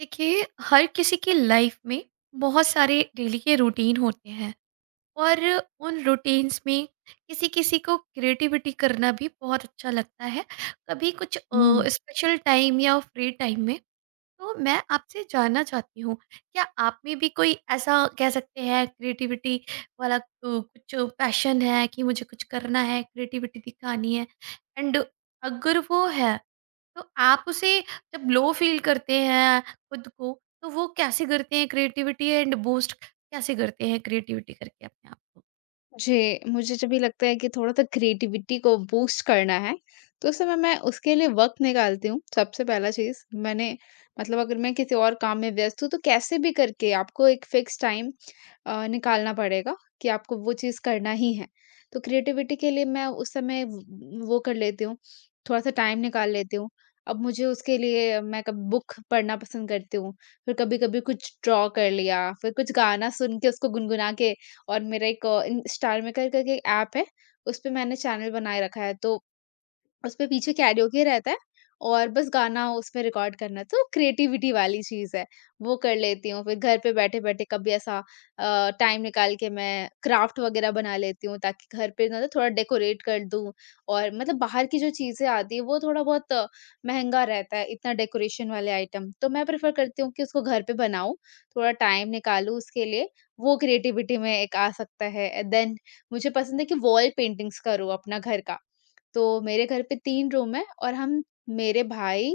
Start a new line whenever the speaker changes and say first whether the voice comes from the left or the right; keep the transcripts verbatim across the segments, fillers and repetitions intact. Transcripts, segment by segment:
right: देखिए हर किसी की लाइफ में बहुत सारे डेली के रूटीन होते हैं और उन रूटीन्स में किसी किसी को क्रिएटिविटी करना भी बहुत अच्छा लगता है कभी कुछ
left: हुँ।
right: स्पेशल टाइम या फ्री टाइम में। तो मैं आपसे जानना चाहती हूँ, क्या आप में भी कोई ऐसा कह सकते हैं क्रिएटिविटी वाला अ, कुछ पैशन है कि मुझे कुछ करना है, क्रिएटिविटी दिखानी है एंड अगर वो है, तो आप उसे जब लो फ़ील करते हैं खुद को, तो वो कैसे करते हैं क्रिएटिविटी एंड बूस्ट कैसे करते हैं क्रिएटिविटी करके अपने आप को?
left: मुझे मुझे जब भी लगता है कि थोड़ा-सा क्रिएटिविटी को बूस्ट करना है, तो उस समय मैं उसके लिए वक़्त निकालती हूँ। सबसे पहला चीज़ मैंने मतलब, अगर मैं किसी और काम में व्यस्त हूँ, तो कैसे भी करके आपको एक फ़िक्स टाइम अ, निकालना पड़ेगा कि आपको वो चीज़ करना ही है। तो क्रिएटिविटी के लिए मैं उस समय व वो कर लेती हूँ, थोड़ा-सा टाइम निकाल लेती हूँ। अब मुझे उसके लिए मैं कभी बुक पढ़ना पसंद करती हूँ, फिर कभी-कभी कुछ ड्रॉ कर लिया, फिर कुछ गाना सुन के उसको गुनगुना के। और मेरा एक इंस्टालमेकर करके एक ऐप है, उस पे मैंने चैनल बनाए रखा है, तो उसपे पीछे कैरिओके रहता है और बस गाना उसमें रिकॉर्ड करना है, तो क्रिएटिविटी वाली चीज़ है, वो कर लेती हूँ। फिर घर पे बैठे-बैठे कभी ऐसा अ, टाइम निकाल के मैं क्राफ्ट वगैरह बना लेती हूँ, ताकि घर पे ना थोड़ा डेकोरेट कर दूँ। और मतलब, बाहर की जो चीज़ें आती हैं वो थोड़ा बहुत महँगा रहता है, इतना डेकोरेशन वाले आइटम। तो मैं प्रेफ़र करती हूँ कि उसको घर पे बनाऊँ, थोड़ा टाइम निकालूँ उसके लिए, वो क्रिएटिविटी में एक आ सकता है। देन, मुझे पसंद है कि वॉल पेंटिंग्स करूँ अपना घर का। तो मेरे घर पे तीन रूम हैं, और हम मेरे भाई,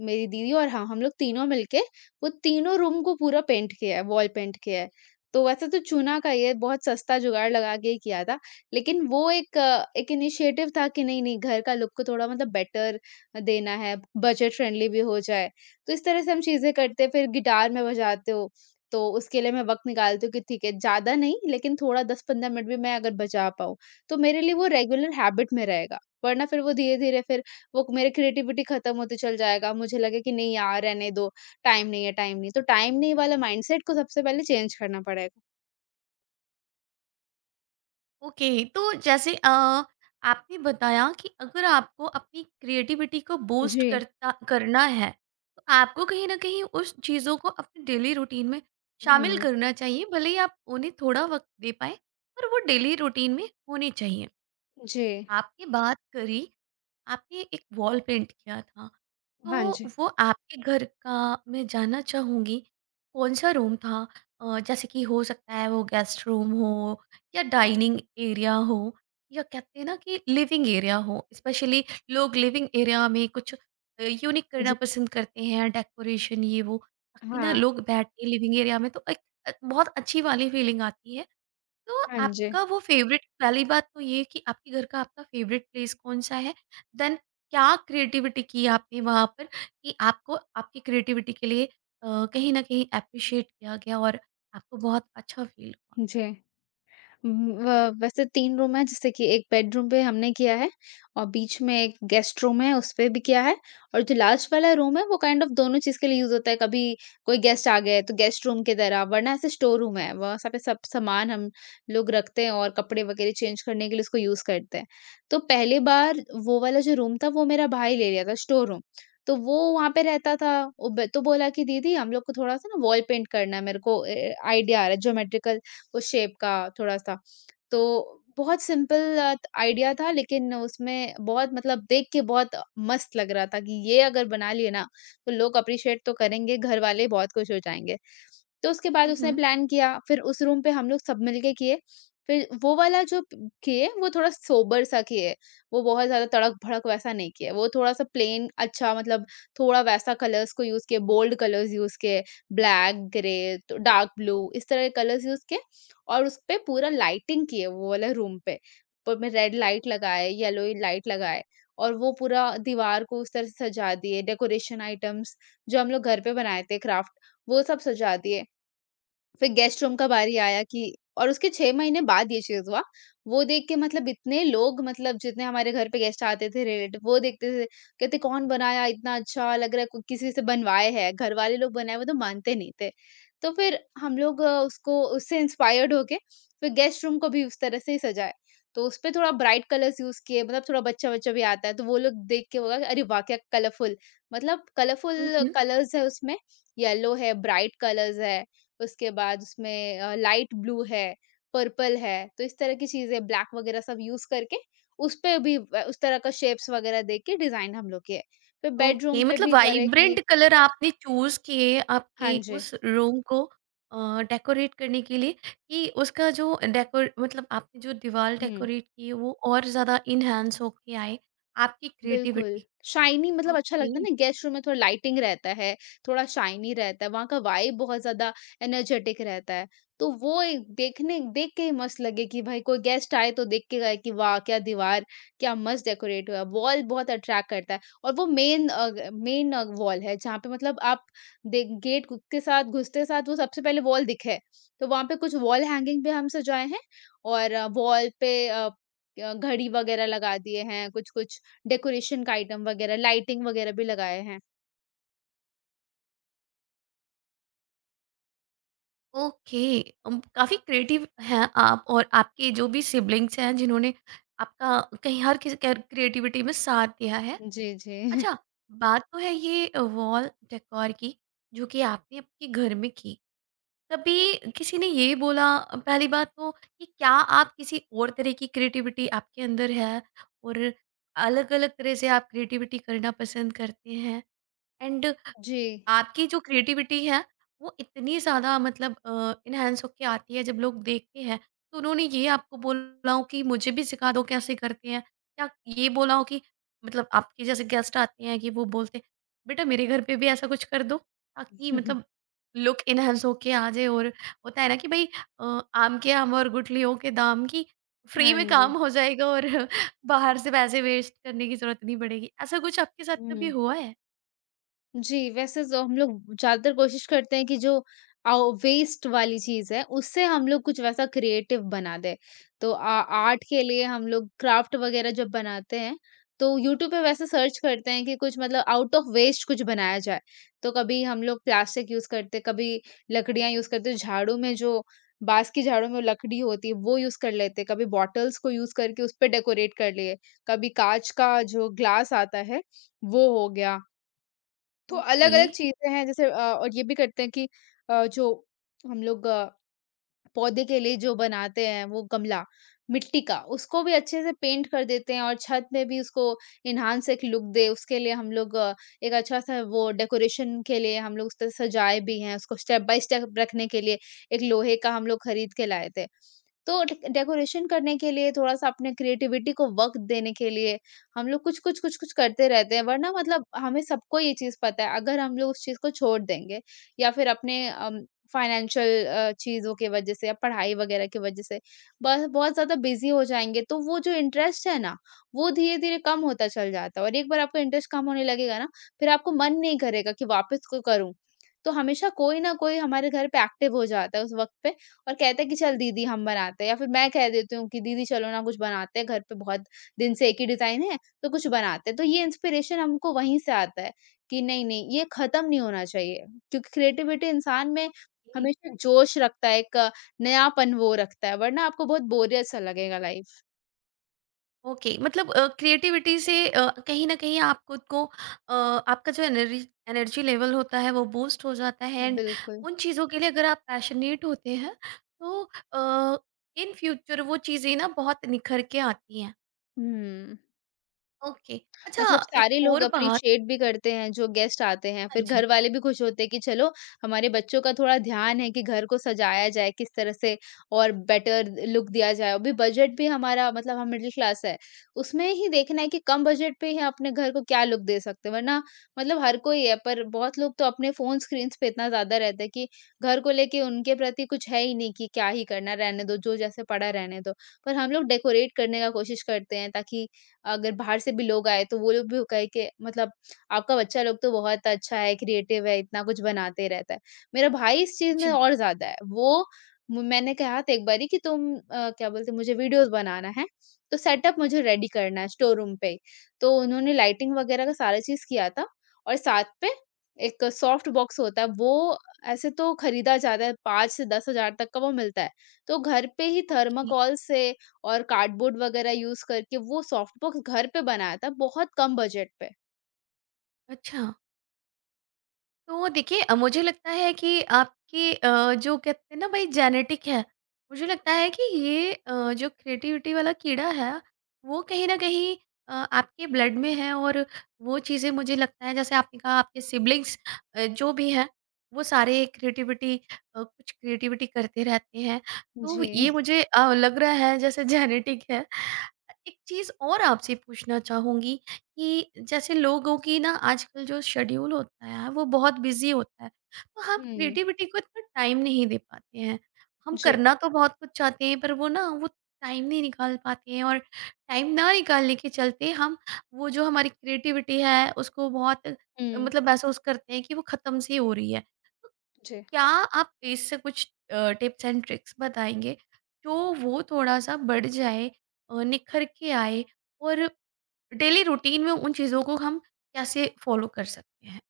left: मेरी दीदी और हाँ, हम लोग तीनों मिलके वो तीनों रूम को पूरा पेंट किया है, वॉल पेंट किया है। तो वैसे तो चूना का ही है, बहुत सस्ता जुगाड़ लगा के ही किया था। लेकिन वो एक अ, एक इनिशिएटिव था कि नहीं-नहीं, घर का लुक को थोड़ा मतलब बेटर देना है, बजट फ्रेंडली भी हो जाए। तो इस तरह से हम चीज़ें करते हैं, फिर गिटार मैं बजाते हूँ, तो उसके लिए मैं वक़्त निकालती हूँ कि ठीक है, ज़्यादा नहीं लेकिन थोड़ा दस से पंद्रह मिनट भी मैं अगर बजा पाऊँ, तो मेरे लिए वो रेगुलर हैबिट में रहेगा। वरना फिर वो धीरे-धीरे फिर वो मेरे क्रिएटिविटी खत्म होते चल जाएगा, मुझे लगे कि नहीं यार, रहने दो, टाइम नहीं है, टाइम नहीं है। तो टाइम नहीं वाला माइंडसेट को सबसे पहले चेंज करना पड़ेगा।
right: ओके, तो जैसे अ, आपने बताया कि अगर आपको अपनी क्रिएटिविटी को बूस्ट
left: जी।
right: करता करना है तो आपको कहीं ना कहीं उस चीज़ों को अपने डेली रूटीन में शामिल
left: हुँ,
right: करना चाहिए भले ही आप उन्हें थोड़ा वक्त दे पाए पर वो डेली रूटीन में होनी चाहिए।
left: जी।
right: आपने बात करी, आपने एक वॉल पेंट किया था
left: हाँ
right: तो
left: जी।
right: वो आपके घर का मैं जानना चाहूँगी कौन-सा रूम था? अ, जैसे कि हो सकता है वो गेस्ट रूम हो या डाइनिंग एरिया हो या कहते हैं ना कि लिविंग एरिया हो। स्पेशली लोग लिविंग एरिया में कुछ अ, यूनिक करना
left: जी।
right: पसंद करते हैं, डेकोरेशन ये वो ताकि ना
left: हाँ,
right: लोग बैठ के लिविंग एरिया में तो एक अ, बहुत अच्छी वाली फीलिंग आती है। तो
left: हाँ जी।
right: आपका वो फ़ेवरेट पहली बात तो ये कि आपके घर का आपका फ़ेवरेट प्लेस कौन-सा है? देन क्या क्रिएटिविटी की आपने वहाँ पर कि आपको आपकी क्रिएटिविटी के लिए अ, कहीं न कहीं एप्रिशिएट किया गया और आपको बहुत अच्छा फ़ील हुआ?
left: जी। उम, व वैसे तीन रूम हैं, जैसे कि एक बेडरूम पे हमने किया है और बीच में एक गेस्ट रूम है, उस पे भी किया है, और जो लास्ट वाला रूम है वो काइंड ऑफ दोनों चीज़ के लिए यूज़ होता है। कभी कोई गेस्ट आ गए तो गेस्ट रूम की तरह, वरना ऐसे स्टोर रूम है। वहाँ सब पे सब सामान हम लोग रखते हैं और कपड़े वगैरह चेंज करने के लिए उसको यूज़ करते हैं। तो पहली बार वो वाला जो रूम था, वो मेरा भाई ले लिया था स्टोर रूम। तो वो वहाँ पे रहता था। वो ब तो बोला कि दीदी, हम लोग को थोड़ा-सा ना वॉल पेंट करना है, मेरे को ए, आइडिया आ रहा है ज्योमेट्रिकल उस शेप का थोड़ा-सा। तो बहुत सिंपल अ, आइडिया था, लेकिन उसमें बहुत मतलब देख के बहुत मस्त लग रहा था कि ये अगर बना लिए ना, तो लोग अप्रिशिएट तो करेंगे, घर वाले बहुत खुश हो जाएँगे। तो उसके बाद
right: हुँ,
left: उसने
right: हुँ।
left: प्लान किया, फिर उस रूम पे हम लोग सब मिल के किए। फिर वो वाला जो प- किए, वो थोड़ा सोबर-सा किए, वो बहुत ज़्यादा तड़क-भड़क वैसा नहीं किए। वो थोड़ा-सा प्लेन अच्छा मतलब थोड़ा वैसा कलर्स को यूज़ किए, बोल्ड कलर्स यूज़ किए, ब्लैक, ग्रे, तो डार्क ब्लू, इस तरह के कलर्स यूज़ किए और उसपे पूरा लाइटिंग की है वो वाले रूम पे। ऊपर में रेड लाइट लगाए, येलो लाइट लगाए, और वो पूरा दीवार को उस तरह से सजा दिए, डेकोरेशन आइटम्स जो हम लोग घर पे बनाए थे क्राफ्ट, वो सब सजा दिए। फिर गेस्ट रूम का बारी आया कि, और उसके छह महीने बाद ये चीज़ हुआ। वो देख के मतलब, इतने लोग मतलब जितने हमारे घर पे गेस्ट आते थे रिलेटिव, वो देखते थे, कहते कौन बनाया, इतना अच्छा लग रहा है, को किसी से बनवाए हैं, घर वाले लोग बनाए वो तो मानते नहीं थे। तो फिर हम लोग अ, उसको उससे इंस्पायर्ड होके फिर गेस्ट रूम को भी उस तरह से ही सजाए। तो उसपे थोड़ा ब्राइट कलर्स यूज़ किए, मतलब थोड़ा बच्चा-वच्चा भी आता है, तो वो लोग देख के होगा कि अरे वाह! क्या कलरफुल, मतलब
right: हुँ,
left: कलरफुल
right: हुँ।
left: कलर्स है उसमें, येलो है, ब्राइट कलर्स है। उसके बाद उसमें अ, लाइट ब्लू है, पर्पल है, तो इस तरह की चीज़ें ब्लैक वगैरह सब यूज़ करके उसपे भी अ, उस तरह का शेप्स वगैरह दे के डिज़ाइन हम लोग किए। फिर
right: ओके,
left: बेडरूम पे
right: मतलब
left: भी करे कि।
right: वाइब्रेंट कलर आपने चूज़ किए
left: हाँ
right: आपके
left: जी।
right: उस रूम को अ, डेकोरेट करने के लिए कि उसका जो डेकोर मतलब आपने जो दीवार
left: हुँ।
right: डेकोरेट की है वो और ज़्यादा एनहांस होके आए आपकी
left: बिल्कुल,
right: क्रिएटिविटी।
left: शाइनी मतलब अच्छा
right: ओके।
left: लगता है ना, गेस्ट रूम में थोड़ा लाइटिंग रहता है, थोड़ा शाइनी रहता है, वहाँ का वाइब बहुत ज़्यादा एनर्जेटिक रहता है। तो वो एक देखने देख के ही मस्त लगे कि भाई, कोई गेस्ट आए तो देख के गए कि वाह! क्या दीवार, क्या मस्त डेकोरेट हुआ है। वॉल बहुत अट्रैक्ट करता है, और वो मेन अ, ग मेन अ, वॉल है जहाँ पे मतलब आप दे गेट घु के साथ घुसते साथ वो सबसे पहले वॉल दिखे। तो वहाँ पे कुछ वॉल हैंगिंग भी हम सजाए हैं, और वॉल पे अ, घड़ी वगैरह लगा दिए हैं, कुछ-कुछ डेकोरेशन का आइटम वगैरह, लाइटिंग वगैरह भी लगाए हैं।
right: ओके। अम, काफ़ी क्रिएटिव हैं आप और आपके जो भी सिबलिंग्स हैं जिन्होंने आपका कहीं हर किसी क्रिएटिविटी में साथ दिया है।
left: जी, जी।
right: अच्छा, बात तो है ये वॉल डेकोर की जो कि आपने आपके घर में की। कभी किसी ने ये बोला, पहली बात तो कि क्या आप किसी और तरह की क्रिएटिविटी आपके अंदर है और अलग अलग तरह से आप क्रिएटिविटी करना पसंद करते हैं एंड
left: जी।
right: आपकी जो क्रिएटिविटी है वो इतनी ज़्यादा मतलब अ, इन्हांस होके आती है जब लोग देखते हैं तो उन्होंने ये आपको बोला हो कि मुझे भी सिखा दो कैसे करते हैं? या ये बोला हो कि मतलब आपके जैसे गेस्ट आते हैं कि वो बोलते हैं बेटा मेरे घर पे भी ऐसा कुछ कर दो ताकि मतलब लुक इन्हांस होके आ जाए और होता है ना कि भई अ, आम के आम और गुठलियों के दाम की फ्री
left: हाँ
right: में
left: जी।
right: काम हो जाएगा और बाहर से पैसे वेस्ट करने की ज़रूरत नहीं पड़ेगी। ऐसा कुछ आपके साथ कभी
left: हुँ।
right: हुआ है?
left: जी, वैसे जो हम लोग ज़्यादातर कोशिश करते हैं कि जो आउ वेस्ट वाली चीज़ है, उससे हम लोग कुछ वैसा क्रिएटिव बना दें। तो आ आर्ट के लिए हम लोग क्राफ्ट वग़ैरह जब बनाते हैं, तो यूट्यूब पे वैसे सर्च करते हैं कि कुछ मतलब आउट ऑफ वेस्ट कुछ बनाया जाए। तो कभी हम लोग प्लास्टिक यूज़ करते, कभी लकड़ियाँ यूज़ करते, झाड़ू में जो बाँस की झाड़ू में लकड़ी होती है, वो यूज़ कर लेते, कभी बॉटल्स को यूज़ करके उस पे डेकोरेट कर लिए, कभी काँच का जो ग्लास आता है, वो हो गया। तो
right: ओके।
left: अलग-अलग चीज़ें हैं, जैसे अ, और ये भी करते हैं कि अ, जो हम लोग अ, पौधे के लिए जो बनाते हैं वो गमला, मिट्टी का, उसको भी अच्छे से पेंट कर देते हैं और छत में भी उसको एन्हांस एक लुक दे, उसके लिए हम लोग अ, एक अच्छा-सा वो डेकोरेशन के लिए हम लोग उसको सजाए भी हैं, उसको स्टेप बाय स्टेप रखने के लिए एक लोहे का हम लोग खरीद के लाए थे। तो डेक डेकोरेशन करने के लिए थोड़ा-सा अपने क्रिएटिविटी को वक़्त देने के लिए हम लोग कुछ-कुछ, कुछ-कुछ करते रहते हैं। वरना मतलब, हमें सबको ये चीज़ पता है, अगर हम लोग उस चीज़ को छोड़ देंगे या फिर अपने अम, फ़ाइनेंशियल अ, चीज़ों की वज़ह से या पढ़ाई वग़ैरह की वज़ह से बस बहुत ज़्यादा बिज़ी हो जाएँगे, तो वो जो इंटरेस्ट है ना, वो धीरे-धीरे कम होता चल जाता है, और एक बार आपका इंटरेस्ट कम होने लगेगा ना, फिर आपको मन नहीं करेगा कि वापस को करूँ। तो हमेशा कोई न कोई हमारे घर पे एक्टिव हो जाता है उस वक़्त पे, और कहते हैं कि चल दीदी, हम बनाते हैं, या फिर मैं कह देती हूँ कि दीदी चलो ना, कुछ बनाते हैं, घर पे बहुत दिन से एक ही डिजाइन है, तो कुछ बनाते हैं। तो ये इंस्पिरेशन हमको वहीं से आता है कि नहीं नहीं, ये खत्म नहीं होना चाहिए, क्योंकि क्रिएटिविटी इंसान में हमेशा जोश रखता है, एक नयापन वो रखता है, वरना आपको बहुत बोरियत सा लगेगा लाइफ।
right: ओके, मतलब क्रिएटिविटी से अ, कहीं ना कहीं आप खुद को अ, आपका जो एनर्जी एनर्जी लेवल होता है वो बूस्ट हो जाता है एंड
left: बिल्कुल।
right: उन चीज़ों के लिए अगर आप पैशनेट होते हैं तो इन फ्यूचर वो चीज़ें ना बहुत निखर के आती हैं।
left: हम्म।
right: ओके, अच्छा
left: मतलब
right: एक
left: सारे लोग
right: और बात।
left: अप्रिशिएट भी करते हैं जो गेस्ट आते हैं,
right: हाँ
left: फिर घर
right: जी।
left: वाले भी खुश होते हैं कि चलो, हमारे बच्चों का थोड़ा ध्यान है कि घर को सजाया जाए किस तरह से और बेटर लुक दिया जाए। अभी बजट भी हमारा मतलब हम मिडल क्लास है, उसमें ही देखना है कि कम बजट पे ही अपने घर को क्या लुक दे सकते हैं, वरना मतलब, हर कोई है, पर बहुत लोग तो अपने फ़ोन स्क्रीन्स पे इतना ज़्यादा रहते हैं कि घर को लेके उनके प्रति कुछ है ही नहीं, कि क्या ही करना, रहने दो, जो जैसे पड़ा रहने दो। पर हम लोग डेकोरेट करने का कोशिश करते हैं, ताकि अगर बाहर से भी लोग आए तो वो लोग भी कहे कि मतलब, आपका बच्चा लोग तो बहुत अच्छा है, क्रिएटिव है, इतना कुछ बनाते रहता है। मेरा भाई इस चीज़ में
right: जी।
left: और ज़्यादा है। वो म मैंने कहा था एक बारी कि तुम, अ, क्या बोलते हैं, मुझे वीडियोज़ बनाना है, तो सेटअप मुझे रेडी करना है स्टोर रूम पे ही। तो उन्होंने लाइटिंग वगैरह का सारा चीज़ किया था, और साथ पे एक सॉफ्ट बॉक्स होता है, वो ऐसे तो खरीदा जाता है पाँच से दस हज़ार तक का वो मिलता है। तो घर पे ही
right: ओके।
left: थर्माकोल से और कार्डबोर्ड वगैरह यूज़ करके वो सॉफ्ट बॉक्स घर पे बनाया था बहुत कम बजट पे।
right: अच्छा तो देखिए अ, मुझे लगता है कि आपकी अ, जो कहते हैं ना भाई जेनेटिक है, मुझे लगता है कि ये अ, जो क्रिएटिविटी वाला कीड़ा है वो कहीं ना कहीं अ, आपके ब्लड में है और वो चीज़ें मुझे लगता है जैसे आपने कहा आपके सिबलिंग्स जो भी हैं वो सारे क्रिएटिविटी कुछ क्रिएटिविटी करते रहते हैं तो ये
left: जी।
right: मुझे अ, लग रहा है जैसे जेनेटिक है। एक चीज़ और आपसे पूछना चाहूँगी कि जैसे लोगों की ना आजकल जो शेड्यूल होता है वो बहुत बिजी होता है तो हम
left: हुँ।
right: क्रिएटिविटी को इतना टाइम नहीं दे पाते हैं, हम
left: जी।
right: करना तो बहुत कुछ चाहते हैं पर वो ना वो टाइम नहीं निकाल पाते हैं और टाइम ना निकालने के चलते हम वो जो हमारी क्रिएटिविटी है उसको बहुत अ,
left: हुँ।
right: मतलब महसूस करते हैं कि वो ख़त्म सी हो रही है।
left: जी।
right: क्या आप इससे कुछ टिप्स एंड ट्रिक्स बताएंगे जो वो थोड़ा सा बढ़ जाए, अ, निखर के आए और डेली रूटीन में उन चीज़ों को हम कैसे फॉलो कर सकते हैं?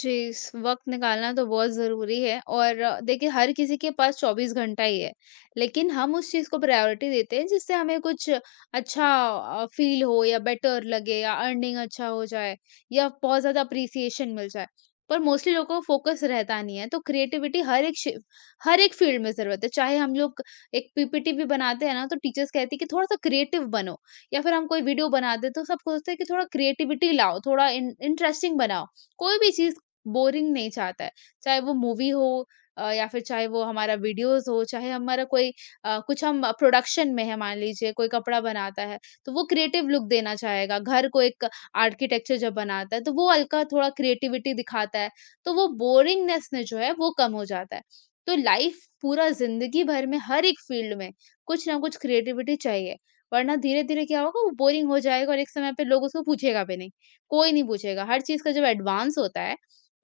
left: जी, इस वक़्त निकालना तो बहुत ज़रूरी है, और अ, देखिए हर किसी के पास चौबीस घंटा ही है। लेकिन हम उस चीज़ को प्रायोरिटी देते हैं जिससे हमें कुछ अच्छा अ, फ़ील हो या बेटर लगे या अर्निंग अच्छा हो जाए या बहुत ज़्यादा अप्रिसिएशन मिल जाए। पर मोस्टली लोगों को फोकस रहता नहीं है, तो क्रिएटिविटी हर एक शि हर एक फ़ील्ड में ज़रूरत है। चाहे हम लोग एक पीपीटी भी बनाते हैं ना, तो टीचर्स कहती है कि थोड़ा-सा क्रिएटिव बनो, या फिर हम कोई वीडियो बनाते हैं, तो सब सोचते हैं कि थोड़ा क्रिएटिविटी लाओ, थोड़ा इन इंटरेस्टिंग बनाओ। कोई भी चीज़ बोरिंग नहीं चाहता है। चाहे वो मूवी हो अ, या फिर चाहे वो हमारा वीडियोज़ हो, चाहे हमारा कोई अ, कुछ हम प्रोडक्शन में है मान लीजिए, कोई कपड़ा बनाता है, तो वो क्रिएटिव लुक देना चाहेगा। घर को एक आर्किटेक्चर जब बनाता है, तो वो हल्का थोड़ा क्रिएटिविटी दिखाता है, तो वो बोरिंगनेस ने जो है वो कम हो जाता है। तो लाइफ़ पूरा ज़िंदगी भर में हर एक फ़ील्ड में कुछ ना कुछ क्रिएटिविटी चाहिए, वरना धीरे-धीरे क्या होगा वो बोरिंग हो जाएगा और एक समय पे लोग उसको पूछेगा भी नहीं। कोई नहीं पूछेगा, हर चीज़ का जब एडवांस होता है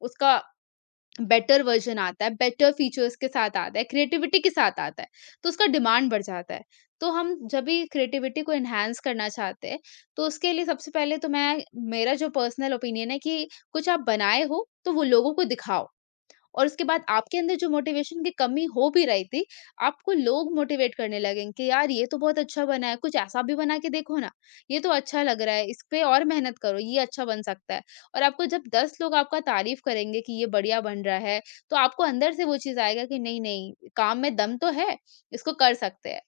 left: उसका बेटर वर्ज़न आता है, बेटर फीचर्स के साथ आता है, क्रिएटिविटी के साथ आता है, तो उसका डिमांड बढ़ जाता है। तो हम जब भी क्रिएटिविटी को एनहांस करना चाहते हैं, तो उसके लिए सबसे पहले तो मैं मेरा जो पर्सनल ओपिनियन है कि कुछ आप बनाए हो, तो वो लोगों को दिखाओ। और उसके बाद आपके अंदर जो मोटिवेशन की कमी हो भी रही थी, आपको लोग मोटिवेट करने लगेंगे कि यार ये तो बहुत अच्छा बना है, कुछ ऐसा भी बना के देखो ना, ये तो अच्छा लग रहा है, इस पे और मेहनत करो, ये अच्छा बन सकता है। और आपको जब दस लोग आपका तारीफ करेंगे कि ये बढ़िया बन रहा है, तो आपको अंदर से वो चीज़ आएगा कि नहीं, नहीं, काम में दम तो है, इसको कर सकते हैं।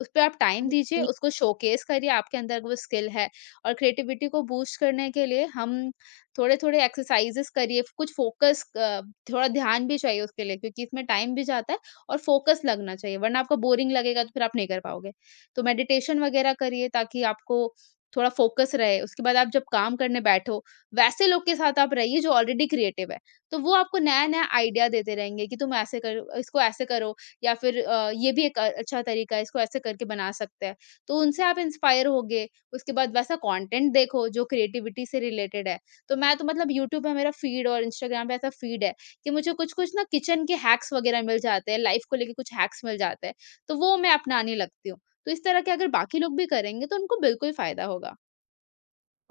left: उसपे आप टाइम दीजिए,
right: ओके।
left: उसको शोकेस करिए, आपके अंदर वो स्किल है। और क्रिएटिविटी को बूस्ट करने के लिए हम थोड़े-थोड़े एक्सरसाइज़ेज़ करिए, कुछ फ़ोकस, अ, थोड़ा ध्यान भी चाहिए उसके लिए क्योंकि इसमें टाइम भी जाता है और फ़ोकस लगना चाहिए, वरना आपको बोरिंग लगेगा तो फिर आप नहीं कर पाओगे। तो मेडिटेशन वगैरह करिए ताकि आपको थोड़ा फ़ोकस रहे, उसके बाद आप जब काम करने बैठो, वैसे लोग के साथ आप रहिए जो ऑलरेडी क्रिएटिव है। तो वो आपको नया-नया आइडिया देते रहेंगे कि तुम ऐसे करो, इसको ऐसे करो, या फिर अ, ये भी एक अ, अच्छा तरीका है, इसको ऐसे करके बना सकते हैं। तो उनसे आप इंस्पायर होगे, उसके बाद वैसा कंटेंट देखो जो क्रिएटिविटी से रिलेटेड है। तो मैं तो मतलब यूट्यूब पे मेरा फीड और इंस्टाग्राम पे ऐसा फीड है कि मुझे कुछ-कुछ ना किचन के हैक्स वगैरह मिल जाते हैं, लाइफ़ को लेके कुछ हैक्स मिल जाते हैं, तो वो मैं अपनाने लगती हूँ। तो इस तरह के अगर बाकी लोग भी करेंगे तो उनको बिल्कुल फ़ायदा होगा।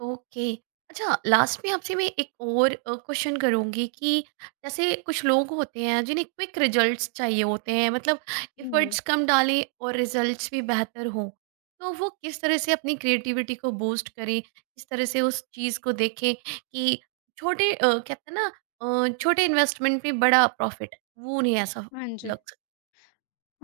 right: ओके। अच्छा लास्ट में आपसे मैं एक और अ, क्वेश्चन करूँगी कि जैसे कुछ लोग होते हैं जिन्हें क्विक रिजल्ट्स चाहिए होते हैं मतलब
left: हुँ,
right: एफर्ट्स कम डालें और रिजल्ट्स भी बेहतर हों। तो वो किस तरह से अपनी क्रिएटिविटी को बूस्ट करें? किस तरह से उस चीज़ को देखें कि छोटे अ, कहते हैं ना अ, छोटे इन्वेस्टमेंट में बड़ा प्रॉफिट वो उन्हें ऐसा
left: हाँ जी।
right: लग।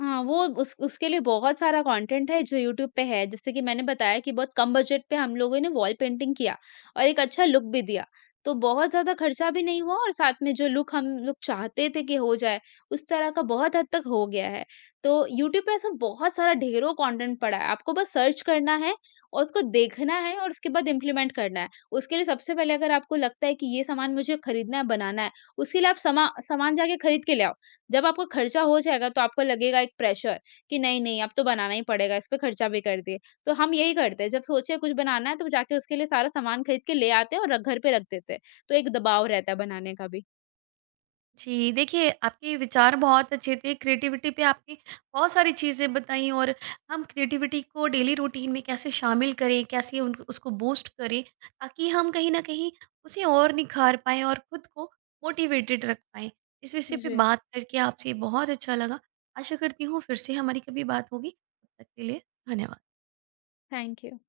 left: हाँ, वो उस उसके लिए बहुत सारा कंटेंट है जो यूट्यूब पे है। जैसे कि मैंने बताया कि बहुत कम बजट पे हम लोगों ने वॉल पेंटिंग किया और एक अच्छा लुक भी दिया। तो बहुत ज़्यादा खर्चा भी नहीं हुआ और साथ में जो लुक हम लोग चाहते थे कि हो जाए, उस तरह का बहुत हद तक हो गया है। तो यूट्यूब पे ऐसा बहुत सारा ढेरों कंटेंट पड़ा है। आपको बस सर्च करना है और उसको देखना है और उसके बाद इम्प्लीमेंट करना है। उसके लिए सबसे पहले अगर आपको लगता है कि ये सामान मुझे खरीदना है, बनाना है, उसके लिए आप समा सामान जाके खरीद के ले आओ। जब आपका खर्चा हो जाएगा तो आपको लगेगा एक प्रेशर कि नहीं नहीं अब तो बनाना ही पड़ेगा, इस पे खर्चा भी कर दिए। तो हम यही करते हैं, जब सोचे कुछ बनाना है तो जाके उसके लिए सारा सामान खरीद के ले आते हैं और रख- घर पे रख देते हैं, तो एक दबाव रहता है बनाने का भी।
right: जी, देखिए आपके विचार बहुत अच्छे थे, क्रिएटिविटी पे आपने बहुत सारी चीज़ें बताई और हम क्रिएटिविटी को डेली रूटीन में कैसे शामिल करें, कैसे उन उसको बूस्ट करें, ताकि हम कहीं न कहीं उसे और निखार पाएँ और खुद को मोटिवेटेड रख पाएँ। इस विषय पे
left: जी,
right: बात करके आपसे बहुत अच्छा लगा। आशा करती हूँ फिर से हमारी कभी बात होगी, तब तक के लिए धन्यवाद।
left: Thank you.